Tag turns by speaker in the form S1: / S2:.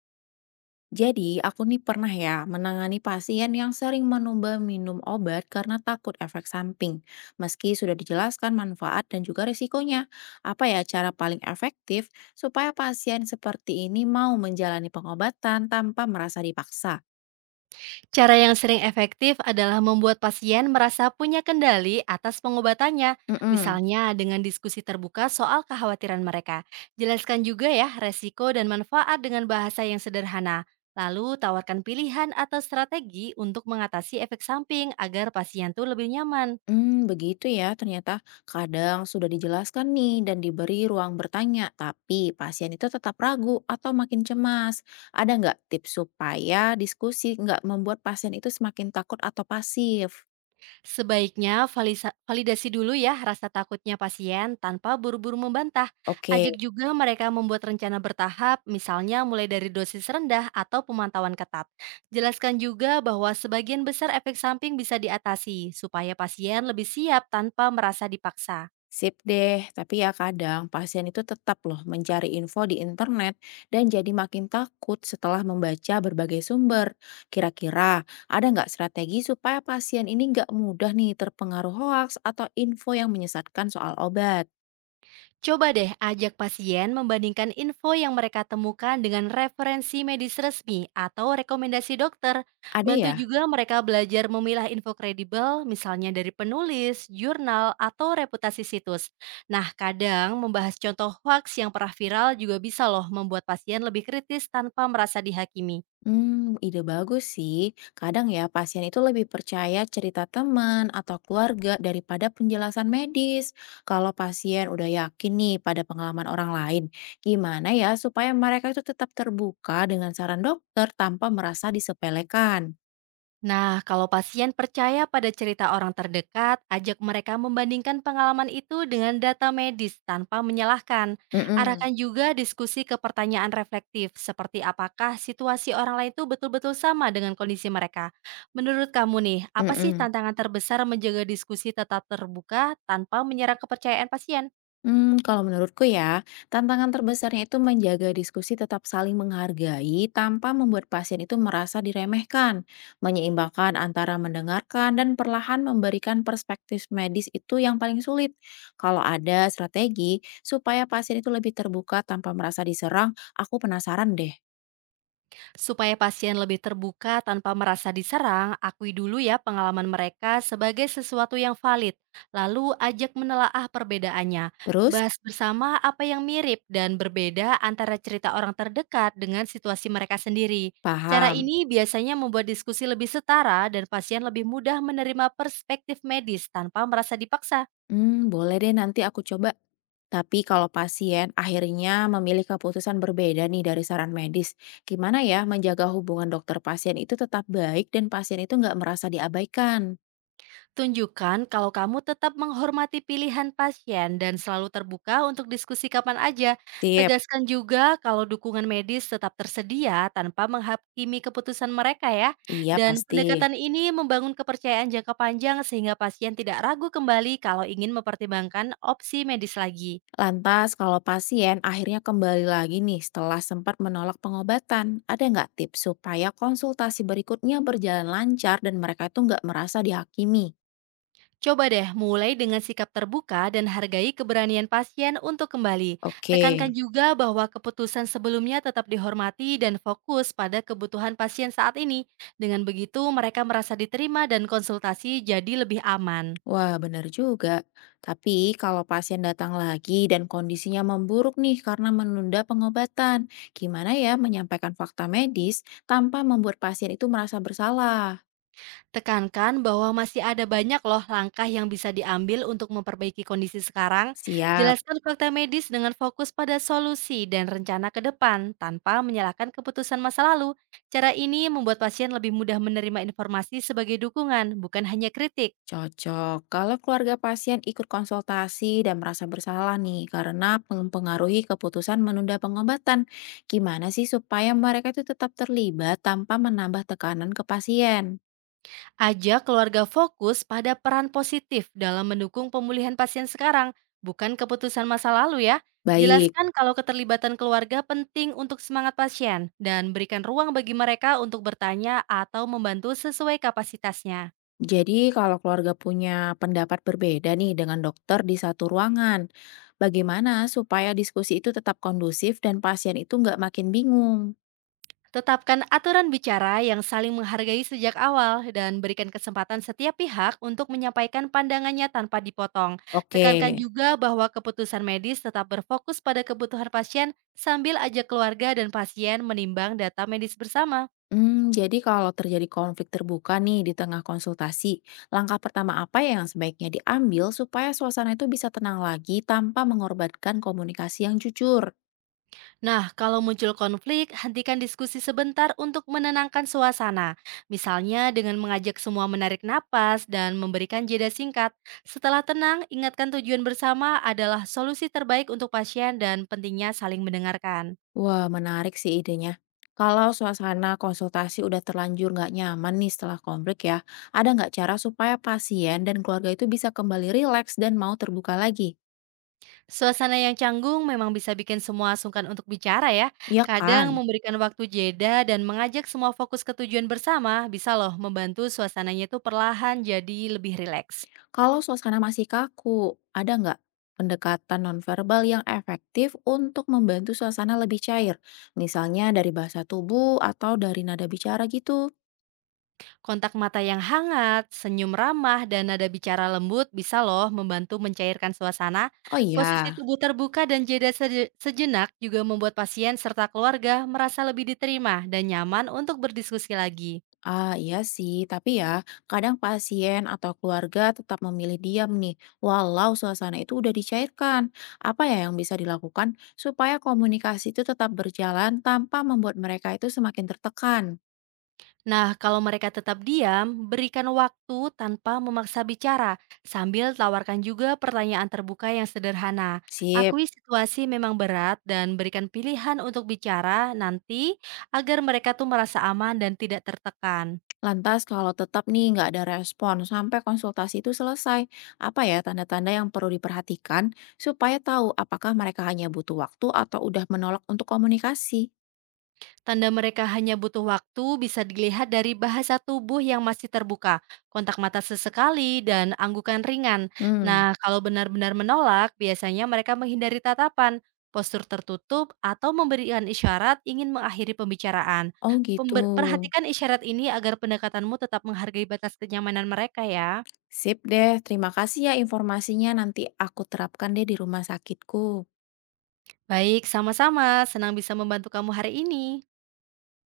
S1: Jadi, aku nih pernah ya menangani pasien yang sering menunda minum obat karena takut efek samping. Meski sudah dijelaskan manfaat dan juga risikonya, apa ya cara paling efektif supaya pasien seperti ini mau menjalani pengobatan tanpa merasa dipaksa?
S2: Cara yang sering efektif adalah membuat pasien merasa punya kendali atas pengobatannya,
S1: Mm-mm.
S2: misalnya dengan diskusi terbuka soal kekhawatiran mereka. Jelaskan juga ya resiko dan manfaat dengan bahasa yang sederhana. Lalu tawarkan pilihan atau strategi untuk mengatasi efek samping agar pasien tuh lebih nyaman.
S1: Hmm, begitu ya. Ternyata kadang sudah dijelaskan nih dan diberi ruang bertanya, tapi pasien itu tetap ragu atau makin cemas. Ada nggak tips supaya diskusi nggak membuat pasien itu semakin takut atau pasif?
S2: Sebaiknya validasi dulu ya rasa takutnya pasien tanpa buru-buru membantah.
S1: Oke.
S2: Ajak juga mereka membuat rencana bertahap, misalnya mulai dari dosis rendah atau pemantauan ketat. Jelaskan juga bahwa sebagian besar efek samping bisa diatasi supaya pasien lebih siap tanpa merasa dipaksa.
S1: Sip deh, tapi ya kadang pasien itu tetap loh mencari info di internet dan jadi makin takut setelah membaca berbagai sumber. Kira-kira ada nggak strategi supaya pasien ini nggak mudah nih terpengaruh hoaks atau info yang menyesatkan soal obat?
S2: Coba deh ajak pasien membandingkan info yang mereka temukan dengan referensi medis resmi atau rekomendasi dokter.
S1: Ada
S2: Bantu
S1: ya?
S2: juga mereka belajar memilah info kredibel, misalnya dari penulis, jurnal, atau reputasi situs. Nah, kadang membahas contoh hoax yang pernah viral juga bisa loh membuat pasien lebih kritis tanpa merasa dihakimi.
S1: Hmm, ide bagus sih. Kadang ya pasien itu lebih percaya cerita teman atau keluarga daripada penjelasan medis. Kalau pasien udah yakin nih pada pengalaman orang lain, gimana ya supaya mereka itu tetap terbuka dengan saran dokter tanpa merasa disepelekan?
S2: Nah, kalau pasien percaya pada cerita orang terdekat, ajak mereka membandingkan pengalaman itu dengan data medis tanpa menyalahkan. Arahkan
S1: Mm-mm,
S2: juga diskusi ke pertanyaan reflektif, seperti apakah situasi orang lain itu betul-betul sama dengan kondisi mereka. Menurut kamu nih, apa sih
S1: mm-mm.
S2: tantangan terbesar menjaga diskusi tetap terbuka tanpa menyerang kepercayaan pasien?
S1: Hmm, kalau menurutku ya, tantangan terbesarnya itu menjaga diskusi tetap saling menghargai tanpa membuat pasien itu merasa diremehkan. Menyeimbangkan antara mendengarkan dan perlahan memberikan perspektif medis itu yang paling sulit. Kalau ada strategi supaya pasien itu lebih terbuka tanpa merasa diserang, aku penasaran deh.
S2: Supaya pasien lebih terbuka tanpa merasa diserang, akui dulu ya pengalaman mereka sebagai sesuatu yang valid. Lalu ajak menelaah perbedaannya.
S1: Terus?
S2: Bahas bersama apa yang mirip dan berbeda antara cerita orang terdekat dengan situasi mereka sendiri. Cara
S1: Paham.
S2: ini biasanya membuat diskusi lebih setara dan pasien lebih mudah menerima perspektif medis tanpa merasa dipaksa.
S1: Hmm, boleh deh nanti aku coba. Tapi kalau pasien akhirnya memilih keputusan berbeda nih dari saran medis, gimana ya menjaga hubungan dokter pasien itu tetap baik dan pasien itu nggak merasa diabaikan?
S2: Tunjukkan kalau kamu tetap menghormati pilihan pasien dan selalu terbuka untuk diskusi kapan aja.
S1: Sip.
S2: Tegaskan juga kalau dukungan medis tetap tersedia tanpa menghakimi keputusan mereka ya.
S1: Iya
S2: Dan
S1: pasti.
S2: pendekatan ini membangun kepercayaan jangka panjang sehingga pasien tidak ragu kembali kalau ingin mempertimbangkan opsi medis lagi.
S1: Lantas kalau pasien akhirnya kembali lagi nih setelah sempat menolak pengobatan, ada nggak tips supaya konsultasi berikutnya berjalan lancar dan mereka itu nggak merasa dihakimi?
S2: Coba deh mulai dengan sikap terbuka dan hargai keberanian pasien untuk kembali.
S1: Oke.
S2: Tekankan juga bahwa keputusan sebelumnya tetap dihormati dan fokus pada kebutuhan pasien saat ini. Dengan begitu, mereka merasa diterima dan konsultasi jadi lebih aman.
S1: Wah, benar juga. Tapi kalau pasien datang lagi dan kondisinya memburuk nih karena menunda pengobatan, gimana ya menyampaikan fakta medis tanpa membuat pasien itu merasa bersalah?
S2: Tekankan bahwa masih ada banyak loh langkah yang bisa diambil untuk memperbaiki kondisi sekarang.
S1: Siap,
S2: Jelaskan fakta medis dengan fokus pada solusi dan rencana ke depan tanpa menyalahkan keputusan masa lalu. Cara ini membuat pasien lebih mudah menerima informasi sebagai dukungan, bukan hanya kritik.
S1: cocok. Kalau keluarga pasien ikut konsultasi dan merasa bersalah nih karena mempengaruhi keputusan menunda pengobatan, gimana sih supaya mereka itu tetap terlibat tanpa menambah tekanan ke pasien?
S2: Ajak keluarga fokus pada peran positif dalam mendukung pemulihan pasien sekarang, bukan keputusan masa lalu ya.
S1: Baik.
S2: Jelaskan kalau keterlibatan keluarga penting untuk semangat pasien dan berikan ruang bagi mereka untuk bertanya atau membantu sesuai kapasitasnya.
S1: Jadi, kalau keluarga punya pendapat berbeda nih dengan dokter di satu ruangan, bagaimana supaya diskusi itu tetap kondusif dan pasien itu nggak makin bingung?
S2: Tetapkan aturan bicara yang saling menghargai sejak awal dan berikan kesempatan setiap pihak untuk menyampaikan pandangannya tanpa dipotong.
S1: Oke.
S2: Tekankan juga bahwa keputusan medis tetap berfokus pada kebutuhan pasien sambil ajak keluarga dan pasien menimbang data medis bersama.
S1: Hmm, jadi kalau terjadi konflik terbuka nih di tengah konsultasi, langkah pertama apa yang sebaiknya diambil supaya suasana itu bisa tenang lagi tanpa mengorbankan komunikasi yang jujur?
S2: Nah, kalau muncul konflik, hentikan diskusi sebentar untuk menenangkan suasana. Misalnya dengan mengajak semua menarik napas dan memberikan jeda singkat. Setelah tenang, ingatkan tujuan bersama adalah solusi terbaik untuk pasien dan pentingnya saling mendengarkan.
S1: Wah, menarik sih idenya. Kalau suasana konsultasi udah terlanjur nggak nyaman nih setelah konflik ya, ada nggak cara supaya pasien dan keluarga itu bisa kembali rileks dan mau terbuka lagi?
S2: Suasana yang canggung memang bisa bikin semua sungkan untuk bicara ya.
S1: Ya
S2: Kadang
S1: kan?
S2: memberikan waktu jeda dan mengajak semua fokus ke tujuan bersama bisa loh membantu suasananya itu perlahan jadi lebih rileks.
S1: Kalau suasana masih kaku, ada nggak pendekatan nonverbal yang efektif untuk membantu suasana lebih cair? Misalnya dari bahasa tubuh atau dari nada bicara gitu?
S2: Kontak mata yang hangat, senyum ramah, dan nada bicara lembut bisa loh membantu mencairkan suasana.
S1: Oh
S2: Posisi
S1: iya.
S2: tubuh terbuka dan jeda sejenak juga membuat pasien serta keluarga merasa lebih diterima dan nyaman untuk berdiskusi lagi.
S1: Ah, iya sih, tapi ya, kadang pasien atau keluarga tetap memilih diam nih, walau suasana itu udah dicairkan. Apa ya yang bisa dilakukan supaya komunikasi itu tetap berjalan tanpa membuat mereka itu semakin tertekan?
S2: Nah, kalau mereka tetap diam, berikan waktu tanpa memaksa bicara, sambil tawarkan juga pertanyaan terbuka yang sederhana.
S1: Sip.
S2: Akui situasi memang berat dan berikan pilihan untuk bicara nanti agar mereka tuh merasa aman dan tidak tertekan.
S1: Lantas kalau tetap nih nggak ada respon sampai konsultasi itu selesai, apa ya tanda-tanda yang perlu diperhatikan supaya tahu apakah mereka hanya butuh waktu atau udah menolak untuk komunikasi?
S2: Tanda mereka hanya butuh waktu bisa dilihat dari bahasa tubuh yang masih terbuka, kontak mata sesekali, dan anggukan ringan.
S1: Hmm,
S2: Nah, kalau benar-benar menolak, biasanya mereka menghindari tatapan, postur tertutup, atau memberikan isyarat ingin mengakhiri pembicaraan.
S1: oh gitu.
S2: Perhatikan isyarat ini agar pendekatanmu tetap menghargai batas kenyamanan mereka ya.
S1: Sip deh, terima kasih ya informasinya. Nanti aku terapkan deh di rumah sakitku.
S2: Baik, sama-sama. Senang bisa membantu kamu hari ini.